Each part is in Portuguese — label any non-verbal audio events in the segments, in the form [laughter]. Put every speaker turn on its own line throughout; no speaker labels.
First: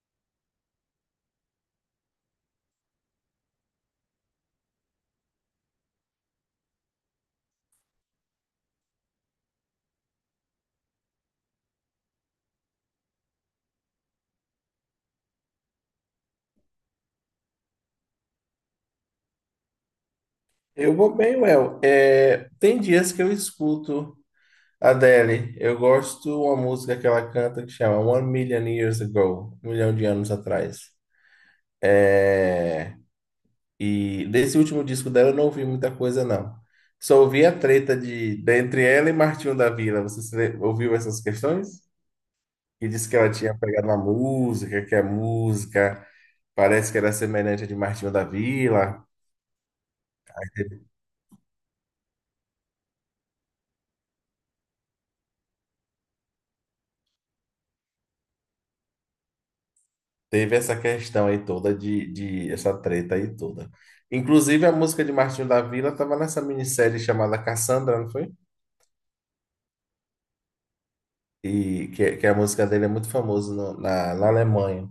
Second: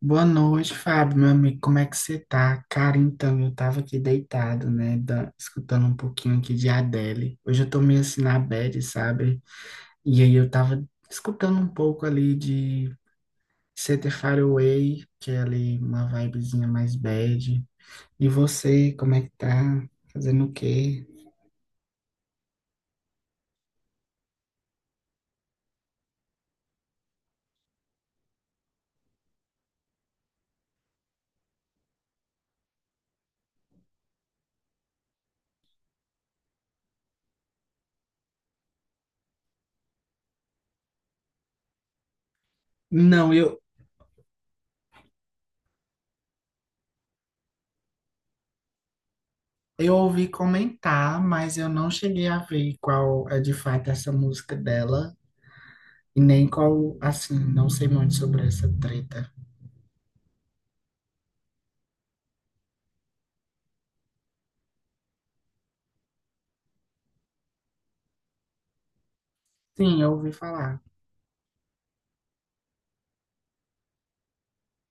Boa noite, Fábio, meu amigo, como é que você tá? Cara, então, eu tava aqui deitado, né, escutando um pouquinho aqui de Adele. Hoje eu tô meio assim na bad, sabe? E aí eu tava escutando um pouco ali de Set Far Away, que é ali uma vibezinha mais bad. E você, como é que tá? Fazendo o
Eu
quê?
vou bem, Well. É, tem dias que eu escuto a Adele. Eu gosto uma música que ela canta que chama One Million Years Ago, 1 milhão de anos atrás. E desse último disco dela eu não ouvi muita coisa, não. Só ouvi a treta entre ela e Martinho da Vila. Você se le- ouviu essas questões? E disse que ela
Não,
tinha pegado uma música, que a música parece que era semelhante à de Martinho da Vila.
eu ouvi comentar, mas eu não cheguei a ver qual é de fato essa música dela. E nem qual, assim, não sei muito sobre essa treta.
Teve essa questão aí toda de essa treta aí toda. Inclusive a música de Martinho da Vila estava nessa minissérie chamada Cassandra, não foi?
Sim, eu ouvi falar.
E que a música dele é muito famosa na Alemanha.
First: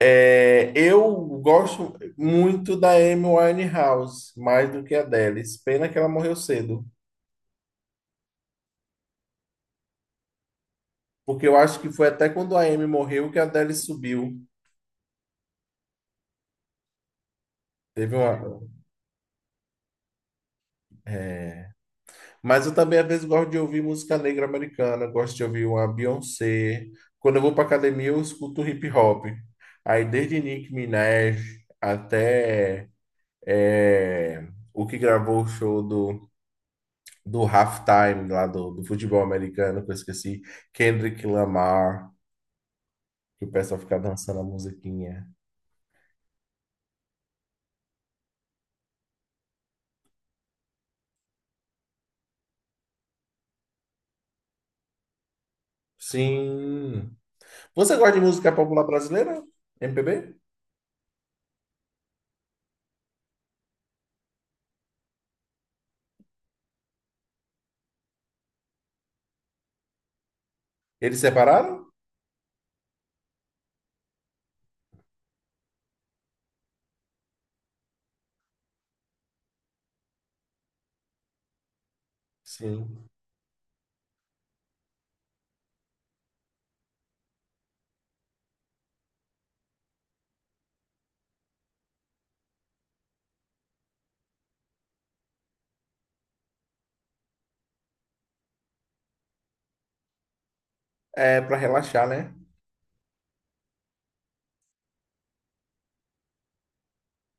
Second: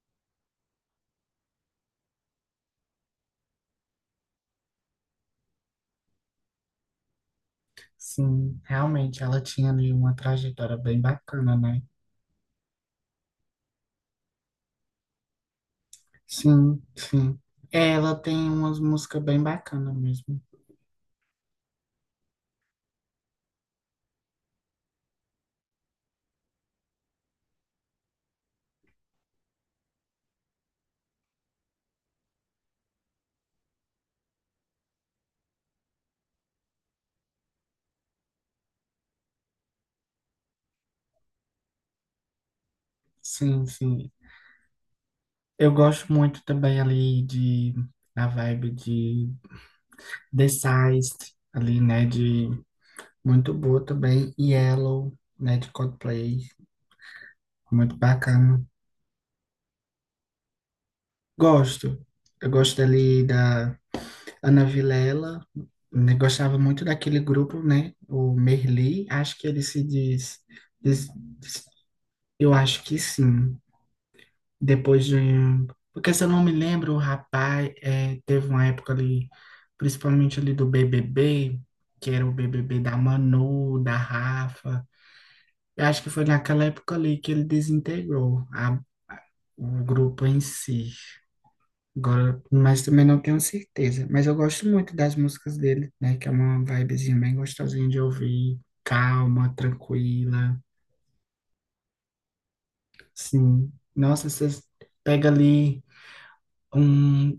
É, eu gosto muito da Amy Winehouse, mais do que a Adele. Pena que ela morreu cedo,
Sim, realmente ela tinha ali uma trajetória bem
porque eu
bacana,
acho
né?
que foi até quando a Amy morreu que a Adele subiu.
Sim, sim. É, ela
Teve
tem
uma,
umas músicas bem bacanas mesmo.
é, Mas eu também, às vezes, gosto de ouvir música negra americana, gosto de ouvir uma Beyoncé. Quando eu vou para academia, eu escuto hip hop. Aí, desde Nicki Minaj até o que gravou o show do halftime lá do futebol americano, que eu esqueci, Kendrick Lamar, que o
Sim,
pessoal fica
sim.
dançando a musiquinha.
Eu gosto muito também ali de da vibe de The Seist, ali, né? De muito boa também. Yellow, né? De Coldplay,
Sim. Você
muito
gosta de música
bacana.
popular brasileira? MPB?
Gosto. Eu gosto ali da Ana Vilela, né, gostava muito daquele grupo, né? O Merli, acho que ele se diz, diz-
Eles
diz-
separaram?
eu acho que sim. Depois de, um, porque se eu não me lembro, o rapaz é, teve uma época ali, principalmente ali do BBB, que era o BBB da
Sim.
Manu, da Rafa. Eu acho que foi naquela época ali que ele desintegrou o grupo em si. Agora, mas também não tenho certeza. Mas eu gosto muito das músicas dele, né? Que é uma vibezinha bem gostosinha de ouvir, calma, tranquila.
É para relaxar, né?
Sim. Nossa, você pega ali um,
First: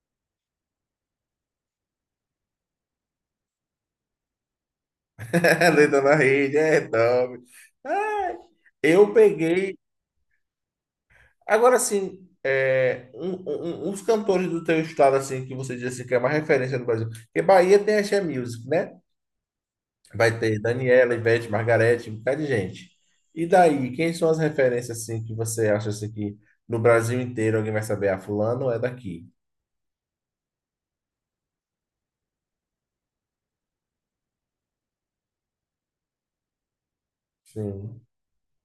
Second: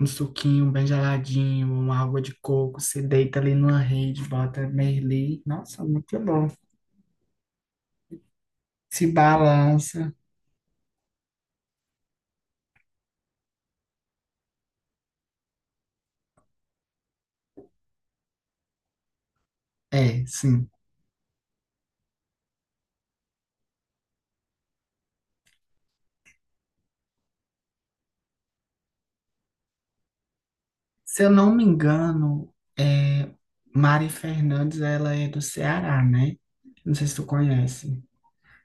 um suquinho bem geladinho, uma água de coco, se deita ali numa rede, bota Merli.
[laughs]
Nossa,
Deita na
muito bom.
rede, é, dorme. Ah,
Se
eu peguei.
balança.
Agora, sim, uns cantores do teu estado, assim, que você diz assim, que é uma referência no Brasil. Porque Bahia tem Axé Music, né?
É,
Vai ter
sim.
Daniela, Ivete, Margarete, um bocado de gente. E daí, quem são as referências, assim, que você acha, assim, que no Brasil inteiro alguém vai saber? Ah, fulano é daqui.
Se eu não me engano, é, Mari Fernandes, ela é do Ceará, né? Não sei se tu
Sim.
conhece.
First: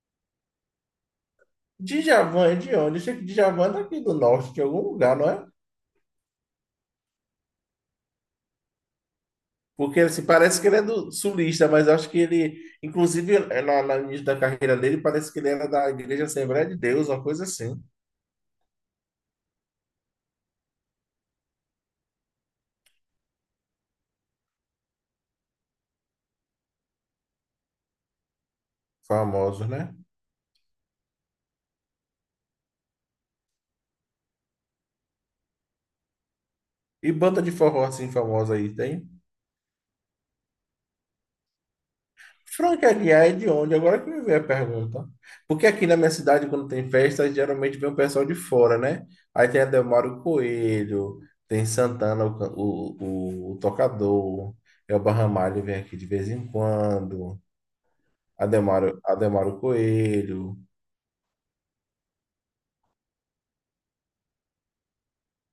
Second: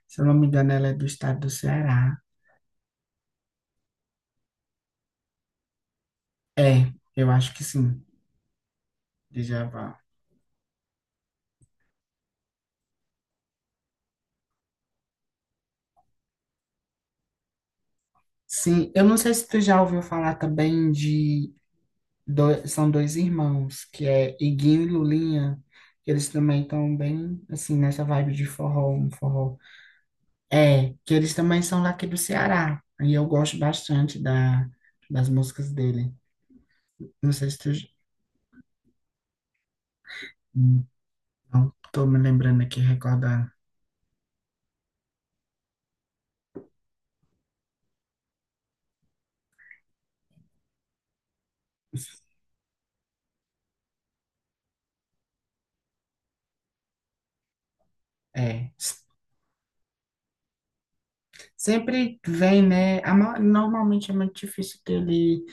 Se eu não me engano, ela é do estado do Ceará.
Djavan é de onde? Eu sei que Djavan é daqui do norte, de algum lugar, não é?
É, eu acho que sim, Djavan.
Porque assim, parece que ele é do sulista, mas eu acho que ele, inclusive, lá no início da carreira dele, parece que ele era da Igreja Assembleia de Deus, uma coisa assim.
Sim, eu não sei se tu já ouviu falar também de... dois, são dois irmãos, que é Iguinho e Lulinha. Que eles também estão bem, assim, nessa vibe de forró, um forró.
Famoso, né?
É, que eles também são daqui do Ceará. E eu gosto bastante da, das músicas dele.
E
Não
banda
sei
de
se tu...
forró assim famosa aí tem?
hum, não, tô me lembrando aqui,
Frank Aguiar é de
recordando.
onde? Agora que me veio a pergunta. Porque aqui na minha cidade, quando tem festa, geralmente vem o pessoal de fora, né? Aí tem Adelmário Coelho, tem Santana, o, can- o tocador, Elba Ramalho vem aqui de vez em quando,
É.
Adelmário Coelho.
Sempre vem, né? Normalmente é muito difícil ter ali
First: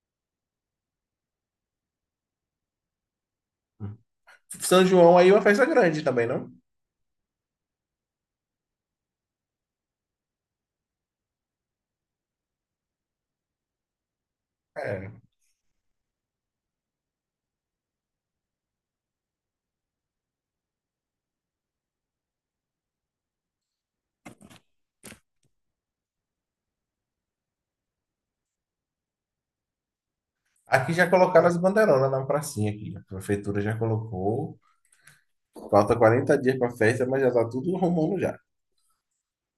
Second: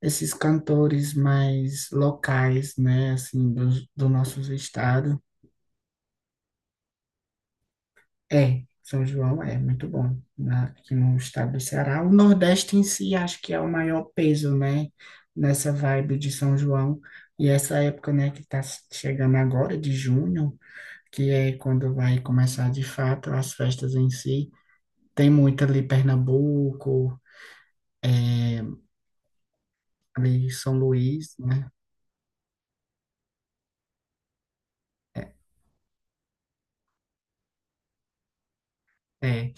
esses cantores mais locais, né? Assim, dos do nossos
São
estados.
João aí é uma festa grande também, não?
É, São João é muito bom, né? Aqui no estado do Ceará. O Nordeste em si acho que é o maior peso, né?
É.
Nessa vibe de São João. E essa época, né, que está chegando agora, de junho, que é quando vai começar de fato as festas em si. Tem muito ali Pernambuco. é, ali em São
Aqui já
Luís,
colocaram as
né?
bandeironas na pracinha aqui. A prefeitura já colocou.
É,
Falta 40 dias para a festa, mas já tá tudo arrumando já.
é.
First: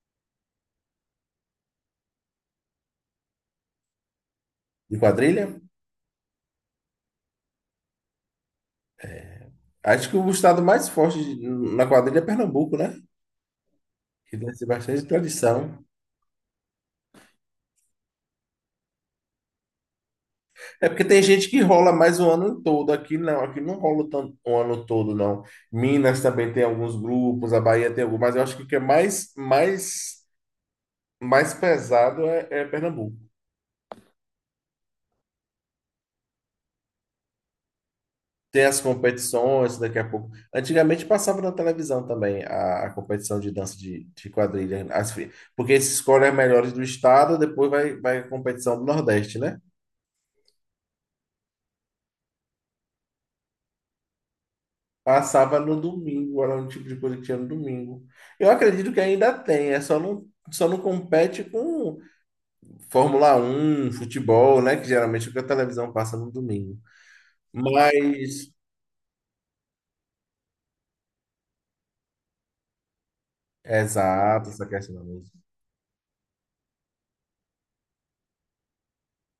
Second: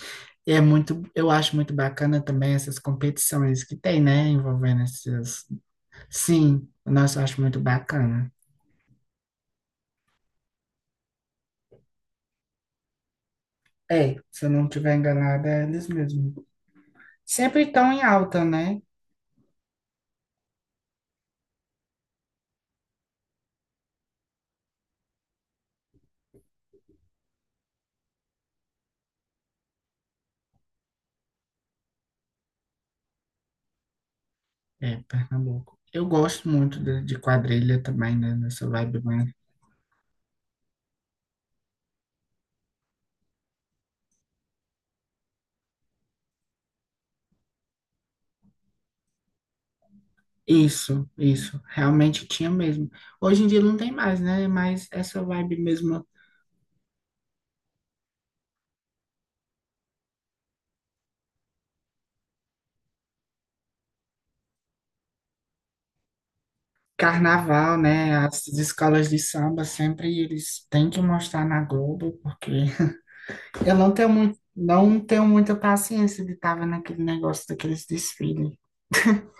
E é muito, eu acho muito bacana também essas competições que tem, né, envolvendo
De
esses.
quadrilha?
Sim, nossa, eu acho muito bacana.
Acho que o estado mais forte na quadrilha é Pernambuco, né?
É,
Que
se eu
deve
não
ser
estiver
bastante
enganada, é
tradição.
eles mesmos. Sempre estão em alta, né?
É porque tem gente que rola mais o ano todo. Aqui não rola tanto o ano todo, não. Minas também tem alguns grupos, a Bahia tem alguns, mas eu acho que o que é mais pesado é Pernambuco.
É, Pernambuco. Eu gosto muito de quadrilha também, né,
Tem
nessa
as
vibe, né?
competições daqui a pouco. Antigamente passava na televisão também a competição de dança de quadrilha. Porque esses escolhem as melhores do estado, depois vai a competição do Nordeste, né?
Isso, realmente tinha mesmo. Hoje em dia não tem mais, né? Mas essa vibe
Passava no
mesmo
domingo, era um tipo de coisa que tinha no domingo. Eu acredito que ainda tem, é só não, compete com Fórmula 1 futebol, né? Que geralmente é o que a televisão passa no domingo.
carnaval, né? As
Mas,
escolas de samba sempre eles têm que mostrar na Globo, porque [laughs] eu não tenho muito,
exato, essa
não
questão.
tenho muita paciência de estar vendo aquele negócio daqueles desfiles. [laughs]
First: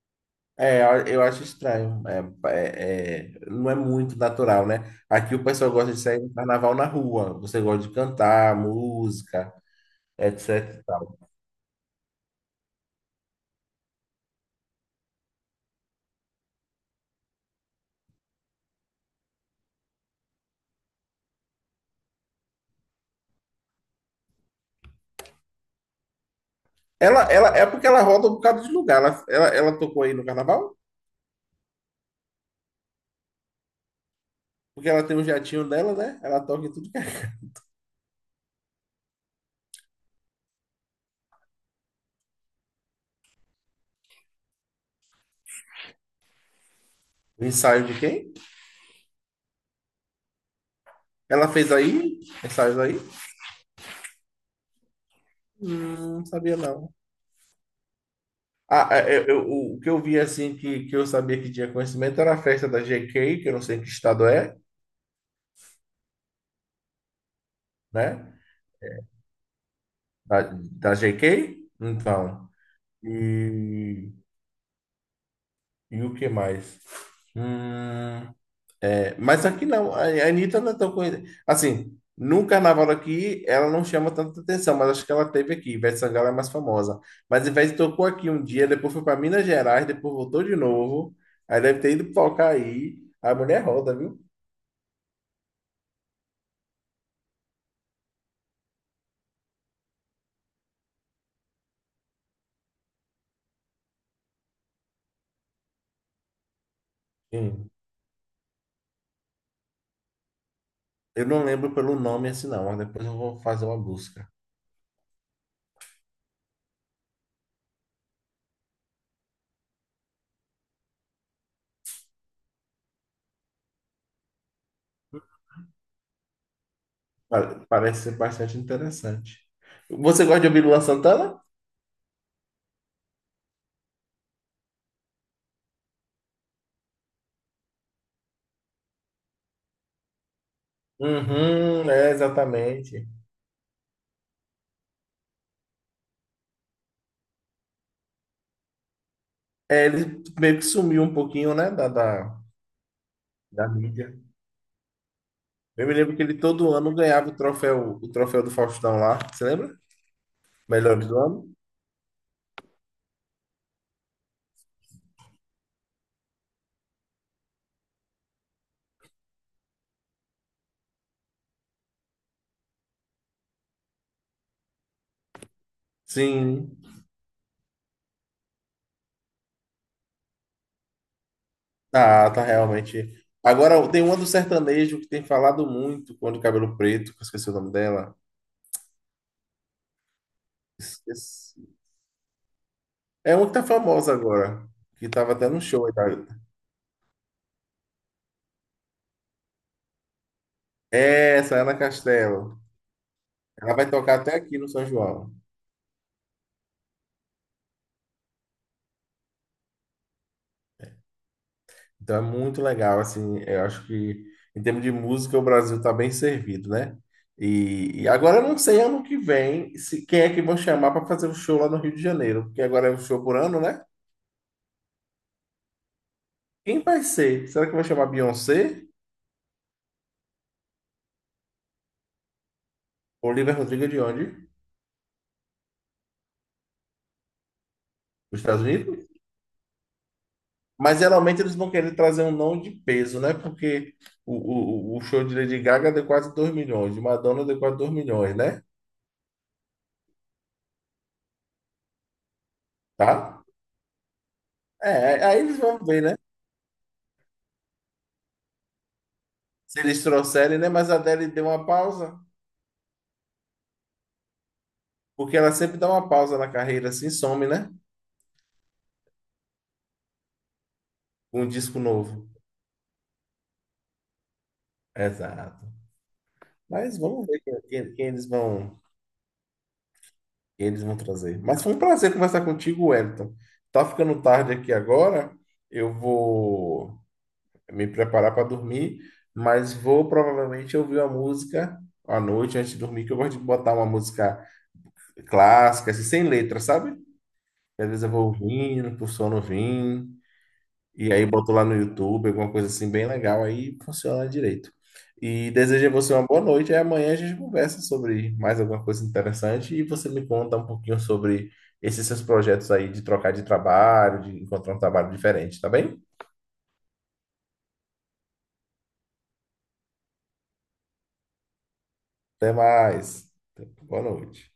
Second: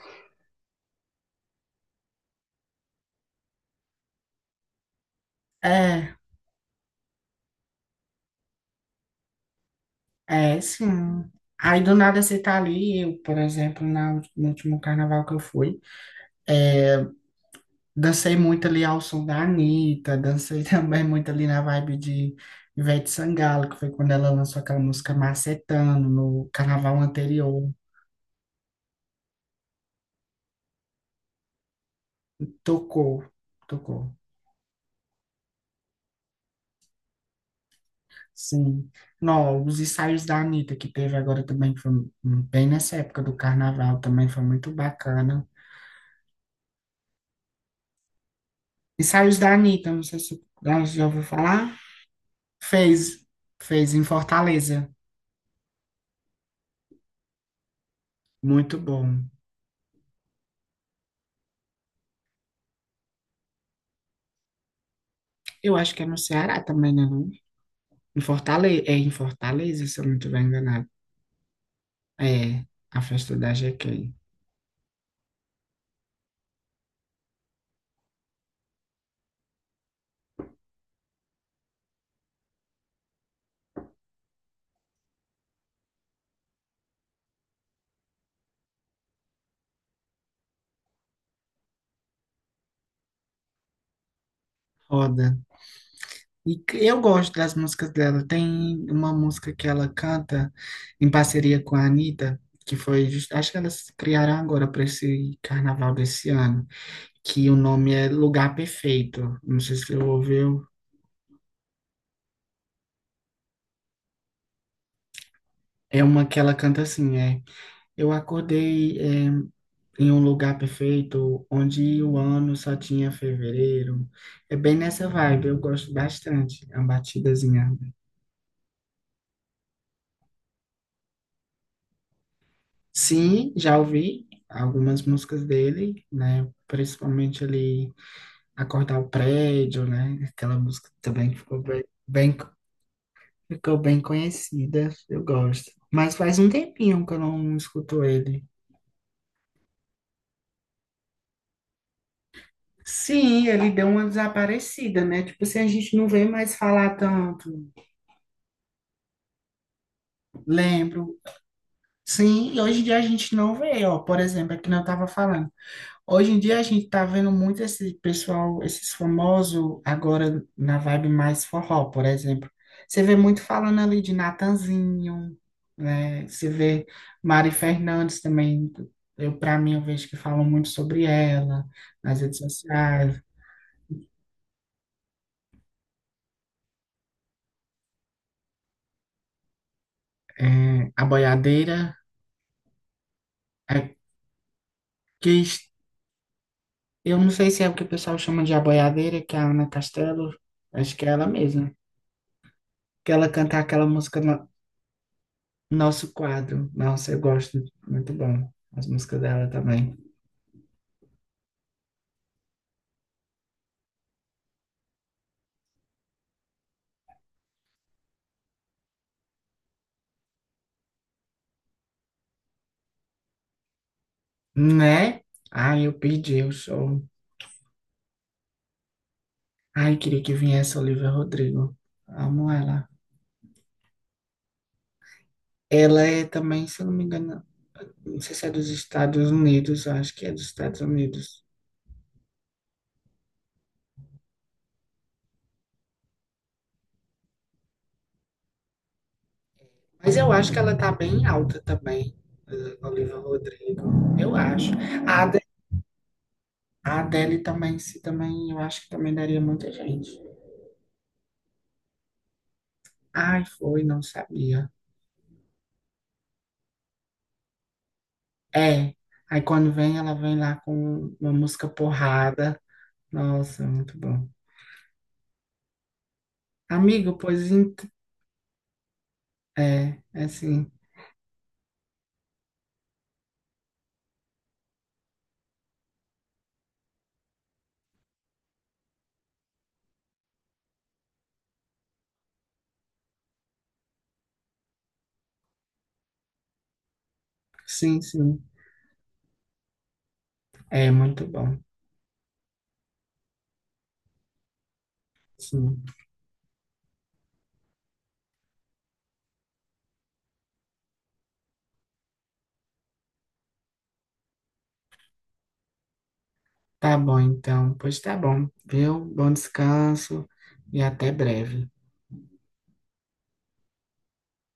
É, eu acho estranho. É, não é muito natural, né? Aqui o pessoal gosta de
É,
sair no carnaval na rua. Você gosta de cantar, música,
é,
etc.
sim. Aí do nada você tá ali, eu, por exemplo, na, no último carnaval que eu fui, é, dancei muito ali ao som da Anitta, dancei [laughs] também muito ali na vibe de Ivete Sangalo, que foi quando ela lançou aquela música Macetando, no carnaval
Ela, é
anterior.
porque ela roda um bocado de lugar. Ela tocou aí no carnaval?
Tocou, tocou.
Porque ela tem um jatinho dela, né? Ela toca em tudo que é.
Sim. Não, os ensaios da Anitta que teve agora também, que foi um, bem nessa época do carnaval, também foi muito bacana.
O ensaio de quem?
Ensaios da Anitta, não sei se você já ouviu
Ela fez
falar.
aí? Ensaios aí?
Fez, fez em Fortaleza.
Não sabia não.
Muito
Ah,
bom.
o que eu vi assim que eu sabia que tinha conhecimento era a festa da GK, que eu não sei que estado é,
Eu acho que é no Ceará também, né? Não? Em
né?
Fortaleza, é em Fortaleza, se eu não estiver
Da,
enganado.
da GK? Então.
É, a festa da GK.
E, e o que mais? Hum, mas aqui não, a Anitta não é tão conhecida. Assim, no carnaval aqui, ela não chama tanta atenção, mas acho que ela teve aqui. Ivete Sangalo é mais famosa. Mas Ivete tocou aqui um dia, depois foi para Minas Gerais, depois voltou de novo. Aí deve ter ido tocar aí. A mulher roda, viu?
Roda. E eu gosto das músicas dela. Tem uma música que ela canta em parceria com a Anitta, que foi, acho que elas criaram agora para esse carnaval desse ano, que o
Sim.
nome é Lugar Perfeito. Não sei se você ouviu.
Eu não lembro pelo nome assim, não, mas depois eu vou fazer uma busca.
É uma que ela canta assim, é. Eu acordei, é, em um lugar perfeito, onde o ano só tinha fevereiro. É bem nessa vibe, eu gosto bastante. É uma batidazinha.
Parece ser bastante interessante. Você gosta de ouvir Lua Santana?
Sim, já ouvi algumas músicas dele, né? Principalmente ali Acordar o Prédio, né? Aquela música também que ficou bem,
Uhum, exatamente.
ficou bem conhecida, eu gosto. Mas faz um tempinho que eu não escuto ele.
É, ele meio que sumiu um pouquinho, né, da, da,
Sim,
da
ele deu uma
mídia.
desaparecida, né? Tipo, assim a
Eu me
gente não
lembro que
vê
ele
mais
todo ano
falar
ganhava
tanto,
o troféu do Faustão lá, você lembra? Melhor
lembro.
do ano?
Sim, e hoje em dia a gente não vê, ó, por exemplo, é que eu tava falando. Hoje em dia a gente tá vendo muito esse pessoal, esses famosos agora na vibe mais forró, por exemplo. Você vê muito falando ali de Natanzinho, né? Você
Sim.
vê Mari Fernandes também. Eu, para mim, eu vejo que falam muito sobre ela nas
Ah,
redes
tá realmente.
sociais.
Agora tem uma do sertanejo que tem falado muito quando o cabelo preto, que eu esqueci o nome dela.
É, a
Esqueci.
boiadeira,
É uma que tá
é,
famosa agora, que
que
tava até no
es-
show aí, tá?
eu não sei se é o que o pessoal chama de a boiadeira, que é a Ana Castelo, acho que é ela
É essa,
mesma.
Ana Castela.
Que ela canta
Ela
aquela
vai
música
tocar até aqui no São João.
Nosso quadro. Nossa, eu gosto. Muito bom. As músicas dela também.
Então é muito legal, assim, eu acho que em termos de música o Brasil está bem servido, né? E agora eu não sei ano que vem se quem é que vão chamar para fazer o show lá no Rio de Janeiro, porque agora é um show por ano, né?
Né? Ai, eu pedi o
Quem
show.
vai ser? Será que vai chamar Beyoncé?
Ai, queria que viesse a Olivia Rodrigo. Amo ela.
Olivia Rodrigo de onde?
Ela é também, se eu não me engano, não sei
Dos
se é
Estados
dos
Unidos?
Estados Unidos, eu acho que é dos Estados
Mas geralmente
Unidos.
eles vão querer trazer um nome de peso, né? Porque o show de Lady Gaga deu quase 2 milhões, de Madonna deu quase 2 milhões, né?
Mas eu acho que ela tá bem alta também, a Olivia
Tá?
Rodrigo. Eu acho. A
É, aí
Ade-
eles vão ver, né?
a Adele também, se também, eu acho que também daria muita
Se eles
gente.
trouxerem, né? Mas a Adele deu uma pausa.
Ai, foi, não sabia.
Porque ela sempre dá uma pausa na carreira assim, some, né?
É. Aí quando vem, ela vem lá com uma
Com um
música
disco novo.
porrada. Nossa, muito bom.
Exato. Mas
Amigo,
vamos ver
é, é
quem
sim.
eles vão trazer. Mas foi um prazer conversar contigo, Wellington. Tá ficando tarde aqui agora. Eu vou me preparar para dormir, mas vou provavelmente ouvir uma música à noite antes de dormir, que eu gosto de botar uma música clássica, assim, sem letra, sabe? Às
Sim,
vezes eu vou
sim.
ouvindo, pro sono vir.
É
E aí
muito
botou
bom.
lá no YouTube, alguma coisa assim bem legal, aí funciona direito. E
Sim.
desejo a você uma boa noite, e amanhã a gente conversa sobre mais alguma coisa interessante e você me conta um pouquinho sobre esses seus projetos aí de trocar de trabalho, de encontrar um trabalho diferente, tá bem?
Tá bom, então. Pois tá bom, viu? Bom descanso e até breve.
Até mais. Boa noite.